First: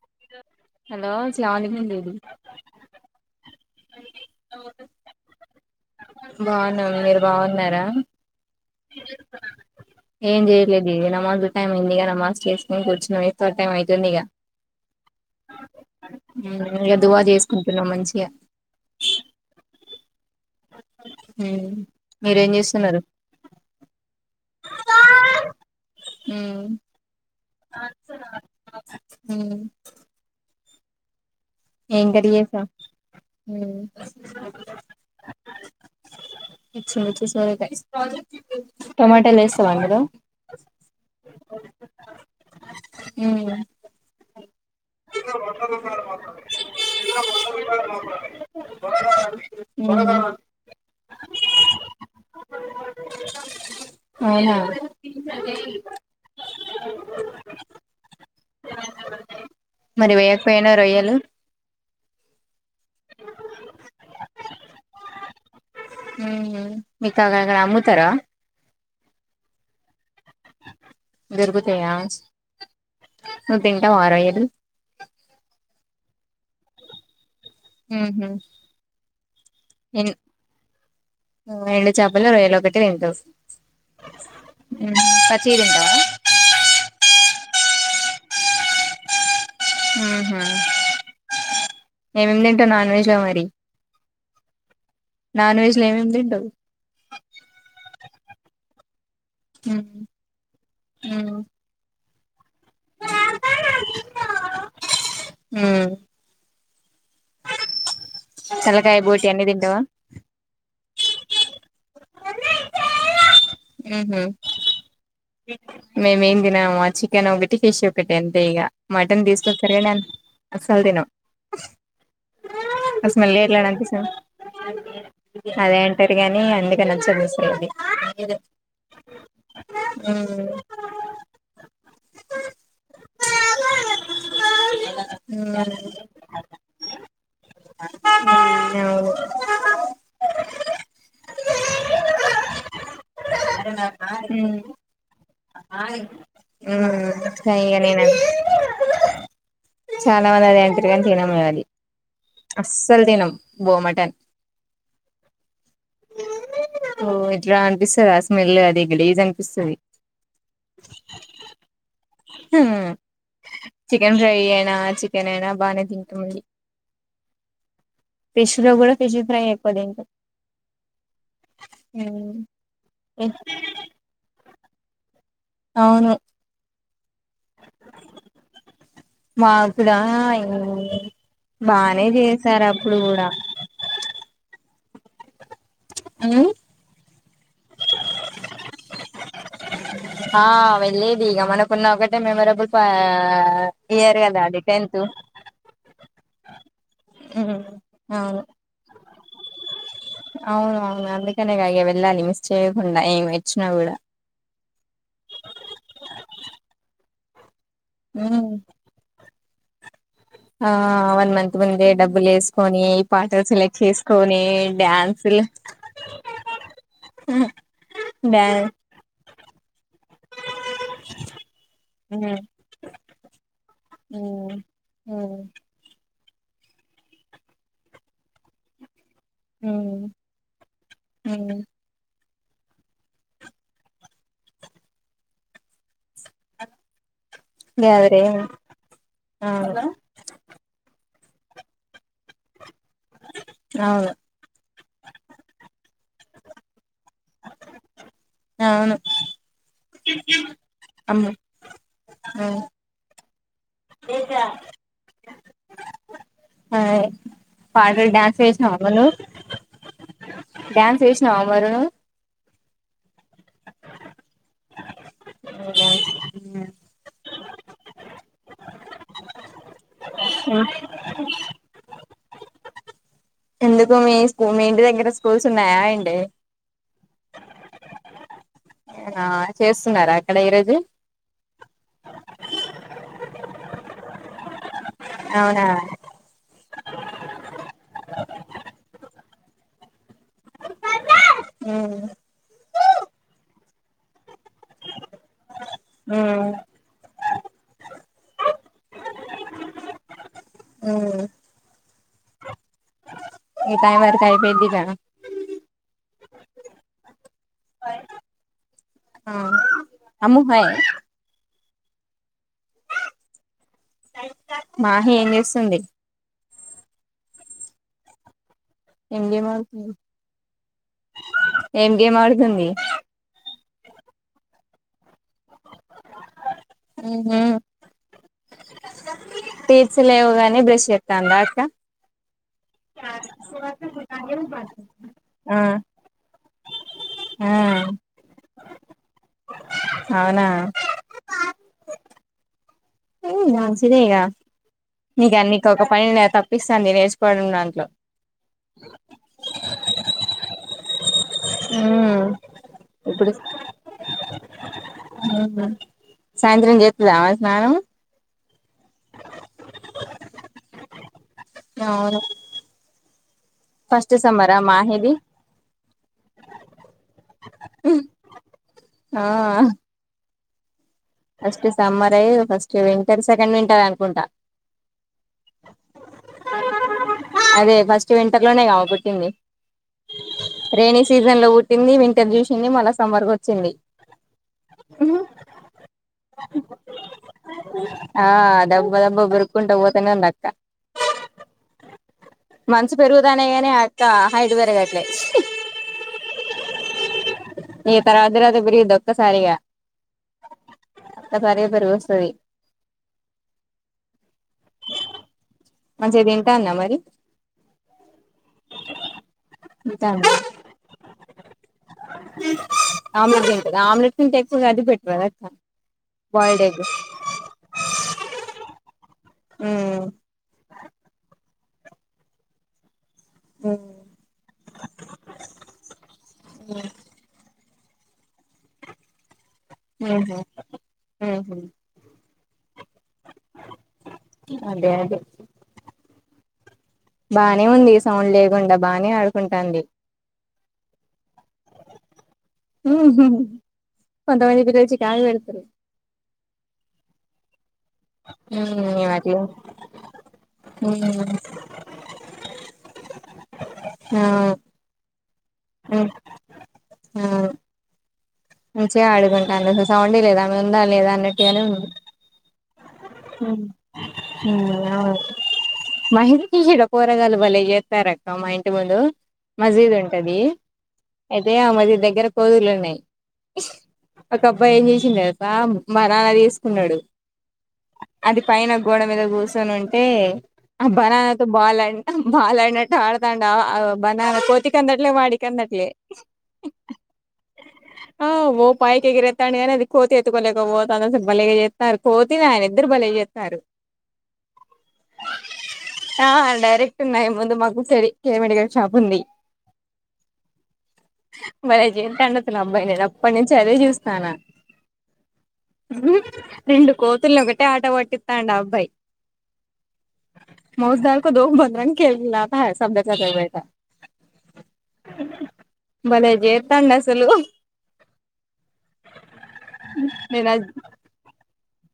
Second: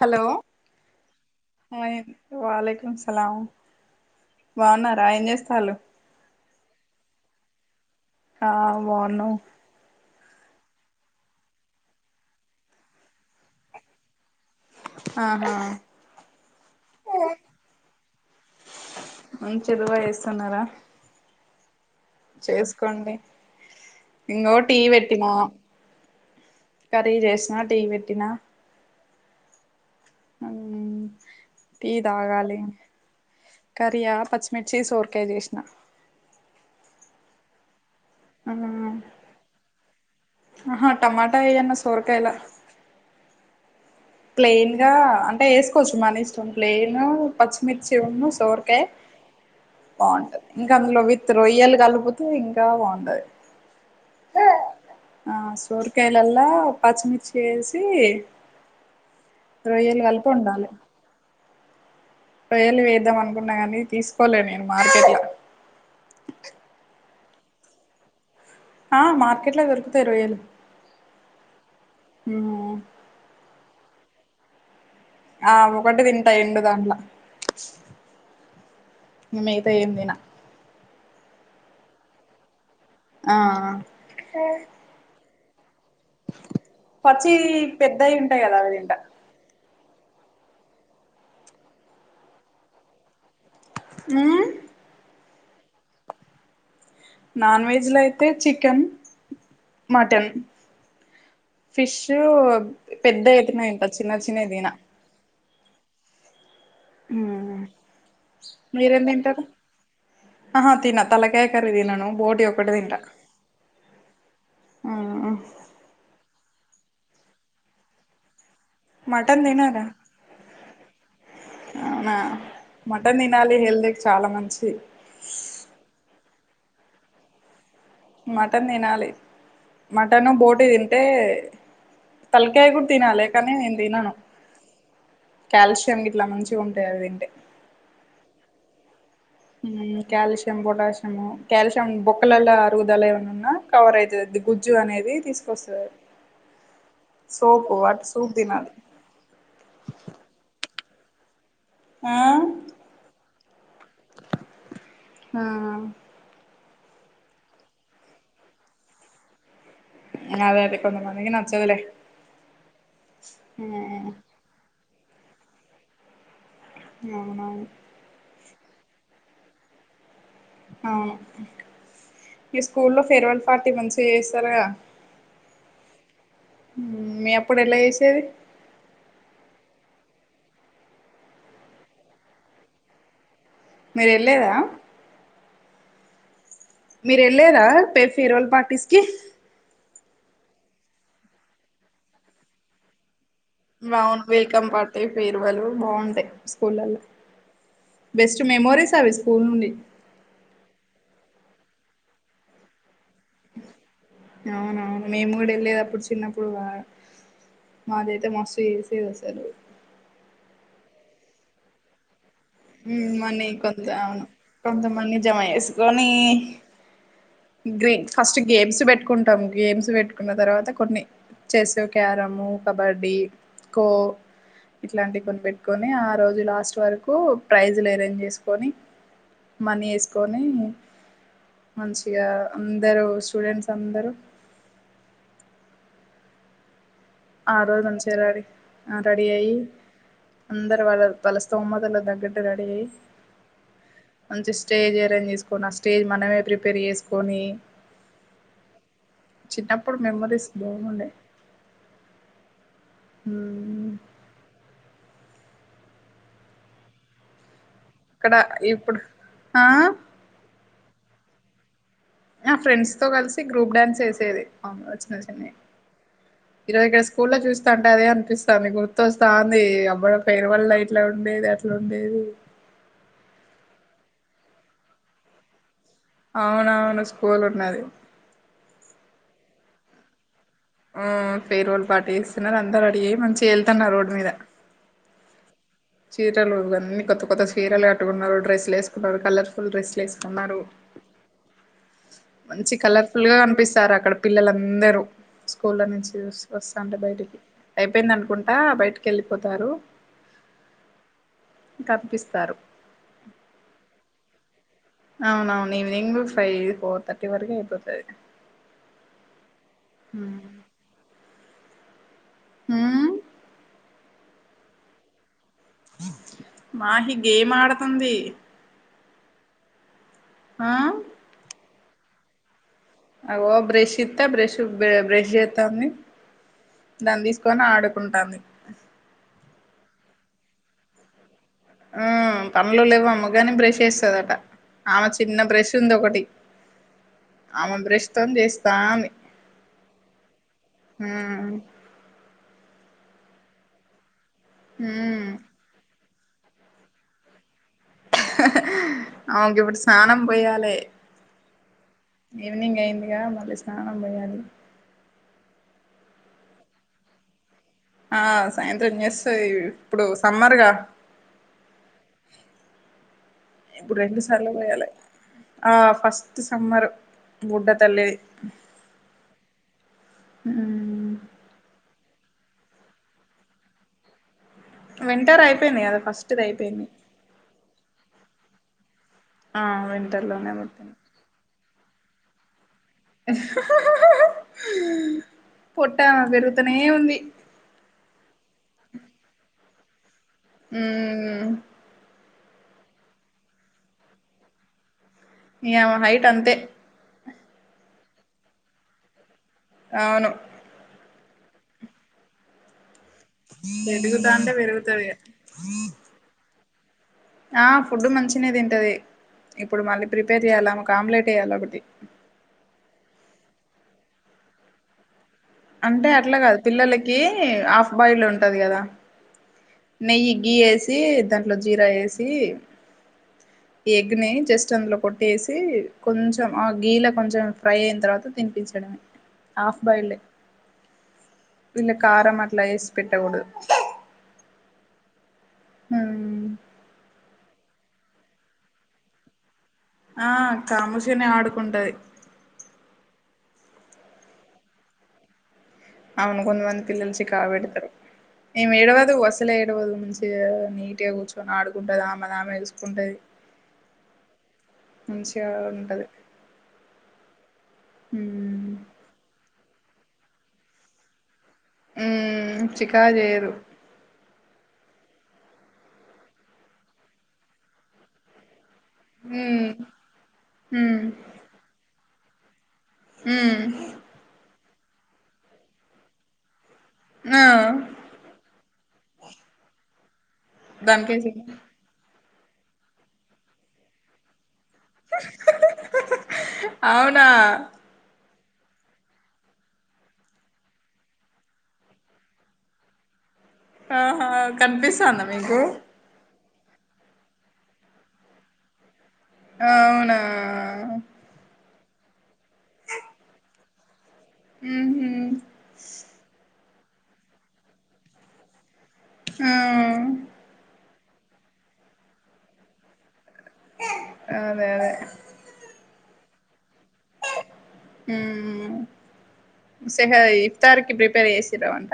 Hello hello అస్సలాముఅలైకుం బాగున్నారా ఏం చేస్తాలు బాగున్నా మీరు బాగున్నారా బాగునం ఏం చేయలేదు ఇది నమాజ్ టైం అయింది ఇక నమాస్జ్ చేసుకని కూర్చు [unintelligible] టైం అవుతుంది ఇక ఆహా ఇంకా దువా చేసుకుంటున్నాం మంచిగా తున్నారా ఊ చేసుకోండి ఇంగో టీ పెట్టినా ఉమ్ కర్రీ చేసినా టీ పెట్టినా ఊ మ్ టీ ఏం గరి తాగాలి జేసినవ్ ఊ కర్రీయా పచ్చిమిర్చి సోరకాయ చేసిన ఇచ్చిండిచేసి సొరకాయ్ టొమాటోలు వేస్తావా అందులో అహా టమాటా ఏయన్న సోర్కయలా ఊ ప్లెయిన్ గా అంటే వేసుకోవచ్చు మనీష్టం ప్లెయిను పచ్చిమిర్చి ఉన్న సోరకాయ బాగుంటుంది ఇంకా అందులో విత్ రొయ్యలు కలిపుతే ఇంకా బాగుంటది అవునా ఆ సోరకాయలలా పచ్చిమిర్చి వేసి మరి వేయకపోయినవ్ రొయ్యలు రొయలు వేద్దాం అనుకున్నా కానీ తీసుకోలే నేను మార్కెట్ లో మీ తాగా అక్కడ అమ్ముతర ఆ మార్కెట్ లో దొరుకుతాయి రోయలు గరిపోత్ తెయాన్ష్ నువ్ తింటవా రొయలు ఆ ఒకటి తింటా ఎండు దాంట్ల ఉహు మీత ఏందిన ఊ ఎండు చాపలు రొయలు ఒకట్ ట్రేన్ కస్ ఆ ఊ [unintelligible] స్వీటుంటదా పచ్చి పెద్దవి ఉంటాయి కదా అవి తింట ఉహు ఏమేం డింటున్నవ్ నాన్ వెజ్ లో మరి ఆ నాన్ వెజ్ లో ఏమేమ్ దింటవ్ నాన్ వెజ్ లో అయితే చికెన్ ఉమ్ మటన్ ఉమ్ ఫిష్ చూ పెద్ద ఐతనే తింటా చిన్న చిన్నయి దిన ఊ ఊ తలకాయ మీరేం బోటి అన్ని తింటారు తింటావా ఆహా తిన తలకాయ కరీదినను బోట్ ఇదొక్కటి దింట ఉహు మేమేం నిన్న ఏమో చికెన్ ఒకట్టి ఫిష్ ఒకటి ఎంతే ఇక మటన్ తీసుకొచ్చారు కాని అసల్ తినం అవునా కాస్తా మటన్ తినాలి మలేరియా లా హెల్తీకి అనిపిస్తుంది చాలా మంచిది అదే అంటారు గానీ నే అందుకే నచ్చదు అసలు అనేది [inaudible] మటన్ తినాలి ఉమ్ మటన్ బోటి తింటే తలకాయ కూడా తినాలి కానీ నేను తినను కాల్షియం ఇట్లా మంచిగా ఉంటాయి అవి తింటే ఉమ్ కాల్షియం పొటాషియం కాల్షియం బొక్కలలా ఉమ్ అనేది తీసుకొస్తుంది సోపు ఇగా వాటి నేనే సూప్ తినాలి చాలా మందిని అడిగాను చికెన్ తినము అని ఆ అస్సలు తినం బో మటన్ ఆ ఓ ఇట్లా అని స అ స్మెల్ అది గలీజ్ అనిపిస్తుంది అదే అదే కొంత మందికి నచ్చదులే ఉమ్ చికెన్ ఫ్రై అయినా చికెన్ అయినా బాగానే తింటమండి ఆవునా పిష్ లో కూడా పిష్ ఫ్రై ఎక్కు తింటాం ఆవును ఇష్ట స్కూల్ లో ఫేర్వెల్ పార్టీ మంచిగా చేస్తారు త్వరగ అవును మీ అప్పుడు ఎలా చేసేది మాకుడా బానే చేసారు అప్పుడు కూడా మీరు వెళ్ళెదా ఆమ్ మీరు వెళ్ళరా ఫేర్వెల్ పార్టీస్ కి ఆ వెళ్లేది ఇక మనకున్న ఒకటే మెమొరబుల్ బాగు వెల్కమ్ పార్టీ పేరే వెల్ బాగుంటాయి స్కూల్ల్లో బెస్ట్ మెమోరీస్ అవిస్త పూలండి అవున అవును అందుకనే కాగ వెళ్ళాలి మిస్ చేయకుండా ఏం వచ్చినా కూడా అవునవును మేము కూడా వెళ్ళేటప్పుడు చిన్నప్పుడు బాగా మాదైతే మస్తు చేసేది అసలు ఆ వన్ మంత్ ముందే డబ్బులు వేసు మనీ కొంత అవును కొంతమనీ జమ డ్యాన్సులు చేసుకని గ్రీన్ ఫస్ట్ డాన్ గేమ్స్ పెట్టుకుంట కుంటాం గేమ్స్ పెట్టుకున్న తరువాత కొన్ని చేస్, ఉమ్ క్యారమ్, కబడ్డి, కో ఇట్లంటివి కొని ఉమ్ పెట్టుకొని ఆ రోజు ఇది లాస్ట్ వరకు ప్రైజులు అరేంజ్ చేసుకొని మనీ ఉమ్ వేసుకొని ఉమ్ మంచిగా అందరూ స్టూడెంట్స్ అందరూ ఆ రోజు నుంచి గ్యాదరింగ్ రెడీ ఆ రెడీ అయ్యి అవును అందరు వాళ్ళ వాళ్ళ స్తోమతల తగ్గటు రెడీ అయ్యి అవు మంచి స్టేజ్ అరేంజ్ చేసుకున్న ఆ స్టేజ్ మనమే ప్రిపేర్ చేసు కొని అవును చిన్నప్పుడు మెమరీస్ బాగుండే అ హ్మ్మ్ ఆ కార్ లో అక్కడ డ్యాన్స్ చేసినవా ఇప్పుడు నువ్వు ఆ డ్యాన్స్ వేసినవా మరి నువ్వు నా ఫ్రెండ్స్తో కలిసి గ్రూప్ డ్యాన్స్ వేసేది అవును చిన్న చిన్నయ్ ఈరోజు స్కూల్ లో చూసి అంటే అదే అనిపిస్తాంది గుర్తొస్తాంది అబ్ ఫేర్వెల్ లా ఇట్లా ఉండేది అట్లా ఉండేది ఎందుకు మీ స్కూ మీ ఇంటి దగ్గర స్కూల్స్ ఉన్నాయా ఏంటి అవునవును పోలున్నది నేనా చేస్తున్నారా అక్కడ ఈరోజు ఆ ఫేర్వెల్ పాట వేస్తున్నారు అంత రెడీ అయి మంచిగా వెళ్తున్నరు రోడ్ మీద అవునా చీరలు అన్ని కొత్త కొత్త చీరలు కట్టుకున్నారు డ్రెస్సులు వేసుకున్నారు కలర్ఫుల్ డ్రెస్సులు వేసుకున్నారు. మంచి కలర్ఫుల్ గా అనిపిస్ చారాక్కడ పిల్లలందరూ స్కూళ్ళ నుంచి వస్తాంటే బయటికి అయిపోయింది అనుకుంటా బయటికి వెళ్ళిపోతారు. కనిపిస్తారు ఇ టైమ్ వరకు అయిపోద్దిగా అవునవును ఈవినింగ్ ఫైవ్ ఫోర్ థర్టీ వరకే అయిపోతది అమ్ము హా హ్మ్మ్ మాహీ ఎం చేస్ స్తుంది మాహి గేమ్ ఆడుతుంది ఏం గేమ్ ఆడుతుంది ఆ ఏం గేమ్ ఆడుతుంది అగో బ్రెష్ ఇత్తే బ్రెష్ బ్రెష్ జెత్తంది దాన్ని తీసుకొని ఆడుకుంటాంది టీత్స్లేవు గని బ్రష్ చేతంద హమ్ పనులు లేవు అమ్మగాని బ్రష్ చేస్తదట ఆమె చిన్న ఆ బ్రష్ ఉంది ఒకటి ఆ ఆమె బ్రష్ తోనీ చేస్తా అని అవునా హమ్ చెయ్ నీ మంచిదే గ ఉమ్ నీకు అన్నికి ఒక పని తప్పిస్తంది నేర్చుకోవడం అ ఆమెకు ఇప్పుడు స్నానం పోయాలే ఈవినింగ్ అయిందిగ ఇప్పుడు మళ్ళీ స్నానం పోయాలి సాయంత్రం జెత్తద అ స్నానం ఆస్ సాయంత్రం చేస్తది ఇప్పుడు సమ్మర్గ అవును ఇప్పుడు ఫస్ట్ రెడు సార్లు సమ్మరా పోయాలే మాహిది ఆ ఫస్ట్ సమ్మర్ బుడ్డ తల్లిది ఆ హమ్ ఫస్ట్ సమ్మర్ లేదు ఫస్ట్ వింటర్ సెకండ్ వింటర్ అనుకుంట వింటరు అయిపోయింది కదా ఫస్ట్ది అయిపోయింది వింటర్లోనే గ కా ఆ వింటర్ లోనే పుట్టింది రేనీ సీజన్ లో న్ని ఇంటర్జ్యూషన్ని మ వరకు వచ్చింది ట్ట పెరుగుతనే ఉంది ఆ డబ్బ బ్బ వురుకుంట పోతంగా నా హమ్ మంచు పెరుగుదానే కాగాని అక్క హైట్ పెరగట్లేదు ఇమే హైట్ అంతే ఈ తర్వాత [unintelligible] బి ఒక్కసారి గ అవును అ ఒక్కసారిగ పెరుగోస్తది పెరుగుతంటే పెరుగుతది ఇగ మంచి గ దిన్ తాంద మరి ఆ ఫుడ్ మంచినే తింటది ఇప్పుడు మళ్ళీ తింటాంది ప్రిపేర్ చెయ్యాల మాకు ఆమ్లెట్ చేయాలి ఒకటి ఆమ్లెట్ ఎంటదా ఆమ్లెట్స్ంత ఎకు అది పెట్ద అంటే అట్లా కాదు, పిల్లలకి హాఫ్ బాయిల్ ఉంటది కదా. ఉమ్ నెయ్యి గీ వేసి దాన్ని జీరా వేసి ఈ ఉమ్ ఎగ్ ని జస్ట్ అందులో కొట్టేసి కొంచెం ఆ గీలా కొంచెం ఫ్రై అయిన తర్వాత తినిపించడమే. హాఫ్ బాయిల్డ్ ఎగ్ ఉహు ఉహు దీనిలో కారమా అ పేస్ పెట్టకూడదు. అదే అదే బానే ఉంది సౌండ్ లేకుండా బానే ఆడుకుంటాంది. ఆ కామశనే ఆడుకుంటది. ఉహు కొంతమంది పిరల్చికి ఆగి వెడతురి అవును కొంతమంది పిలల్లు చికాకు పెడతారు. ఏమి మేము ఏడవదు. అట్లే అసలే ఏడవదు నుంచిగా నీట్గా ఉమ్ కూర్చొని ఆడుకుంటది. ఆమెదామె చూసుకుంటది. ఆ [inaudible] ఆ ఉంటది. ఆ హ మంచిగా ఆడుగుంటాంది అసలు సౌండే లేదామె ఉందా లేదా అన్నట్. ఏల చికా చేేయరు అవును మహిందకిషట పోరగాలు బలే చేస్తారక్క మహ ముందు ఉమ్ మజీద్ ఉంటది. ఉమ్ అయితే ఆ మజీద్ దగ్గర పోదులనే ఉమ్ అక అబ్బా ఏం చేసింది అబ్బా మన అలా తీసుకున్నాడు. ఆ అది పైన గోడ మీద కూర్చొని ఉంటే ఆ బరా దానికేసి అతు బాల్ అండి బాల్ ఆడినట్ట ఆడతాంటవ బననా కోతి కందట్లే వాడి కందట్లే అవునా ఆ ఓ పైకి ఎగిరేతండి అది కోతి ఏత్తు కొలేక పోతంది అసలు బలేగ చేత్తరు. కోతి ఆయన ఇద్దరు బలే చేస్తారు. ఆహా కనిపిస్తాందా మీకు ఆ డైరెక్ట్ ఉన్నాయి ముందు మాకు కె మెడికల్ షాప్ ఉంది. అవునా మజీంట అన్నతున్నా అమాయిను అప్ప నుంచి అదే చూస్త నాన ఉహు రెండు కోతులు ఒకటే ఆట పట్టితాండూ అబ్బాయి ఆ దో భద్రం గేలా [unintelligible] అదే అదే బలేజే హ్మ్ ఏసేహయ్ నేను అది ఇఫ్తార్ కి ప్రిపేర్ చేసి చ్చరవంట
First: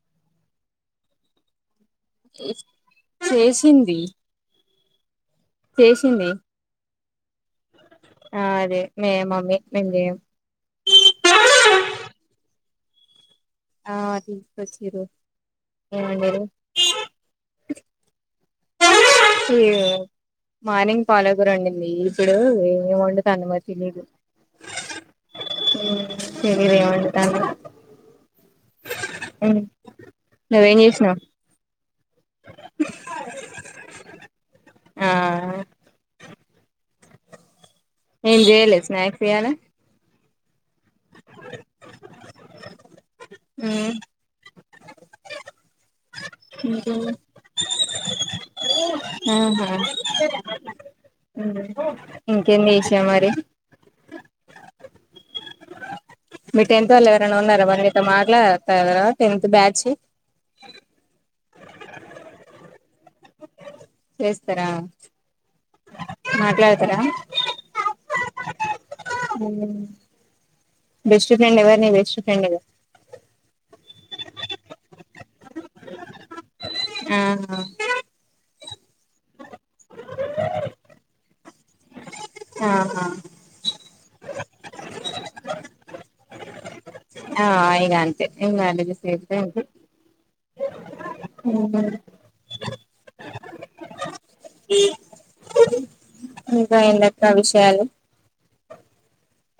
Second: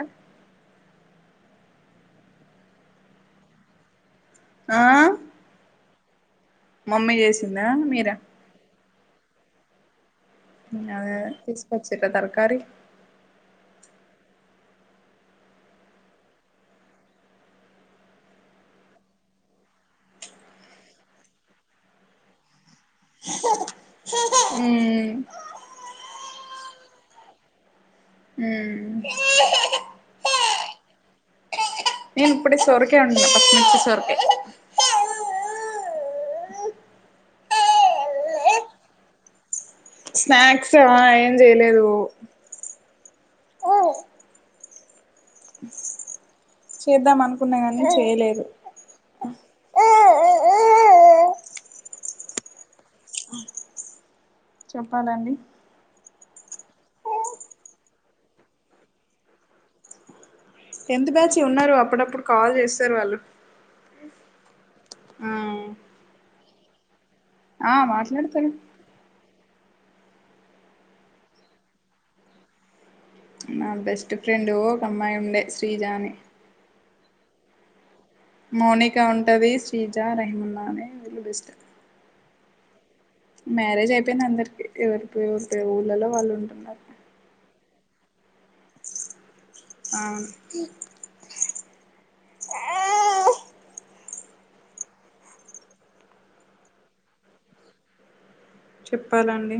చేసింది ఆ చేసింది మమ్మీ చేసింది [unintelligible] మీరా ఆ అదే మే మమ్మీ మేం చేయమ్ అద తీసుకొచ్చిరా తర్కారి ఆ తీసుకొచ్చిరు ఏం వండిరు ఈ మార్నింగ్ పాలగురా ఉండింది ఇప్పుడు ఏం వండు తాందో తెలియదు హ్మ్ శరిర్ ఏం అంటండు హ్మ్ నువ్వేం చేసినావు నేను ఇప్పుడు సొరకాయ్ వండినా పచ్చమిర్చి సొరకాయ్ ఆ ఏం చెయలే స్నాక్స్ ఇయాలా స్నాక్స్ ఏం చెయలేదు ఉమ్ ఇంకేమి చేద్దాం అనుకున్నా కానీ చేయలేదు హ్మ్ హు ఇంకేం చేసా మరి చెప్పాలండి మీ టెన్త్ వాళ్ళు ఉన్నారా వాళ్ళు నీతో మాట్లాడుతారా టెన్త్ బ్యాచ్ టెన్త్ బ్యాచ్ ఉన్నారు అప్పుడప్పుడు కాల్ చేస్తారు వాళ్ళు చేస్తరా మాట్లాడతారా ఆ మాట్లాడుతారు బెస్ట్ ఫ్రెండ్ ఎవరు ని బెస్ట్ ఫ్రెండ్ ఎవర్ నా బెస్ట్ ఫ్రెండ్ ఒక అమ్మాయి ఉండ శ్రీజా అని ఆహా మోనికా ఉంటది షీజ్జ రహమనన్నా పిలుస్తమ్ ఆహా మ్యారేజ్ అయిపోయింది. అందరికి ఎవరికి ఎవరీ ఊళ్ళలో వాళ్ళు ఉంటున్నారు ఆ ఇగాం తే [unintelligible] సెత్తే ఏంది ఇ [unintelligible] ఈ ఇంకా ఎందక్క విషయాలు చెప్పాలండి.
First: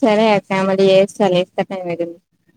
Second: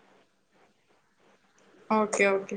సరే అక్క మల్లి చేస్తలే ఓకే ఓకే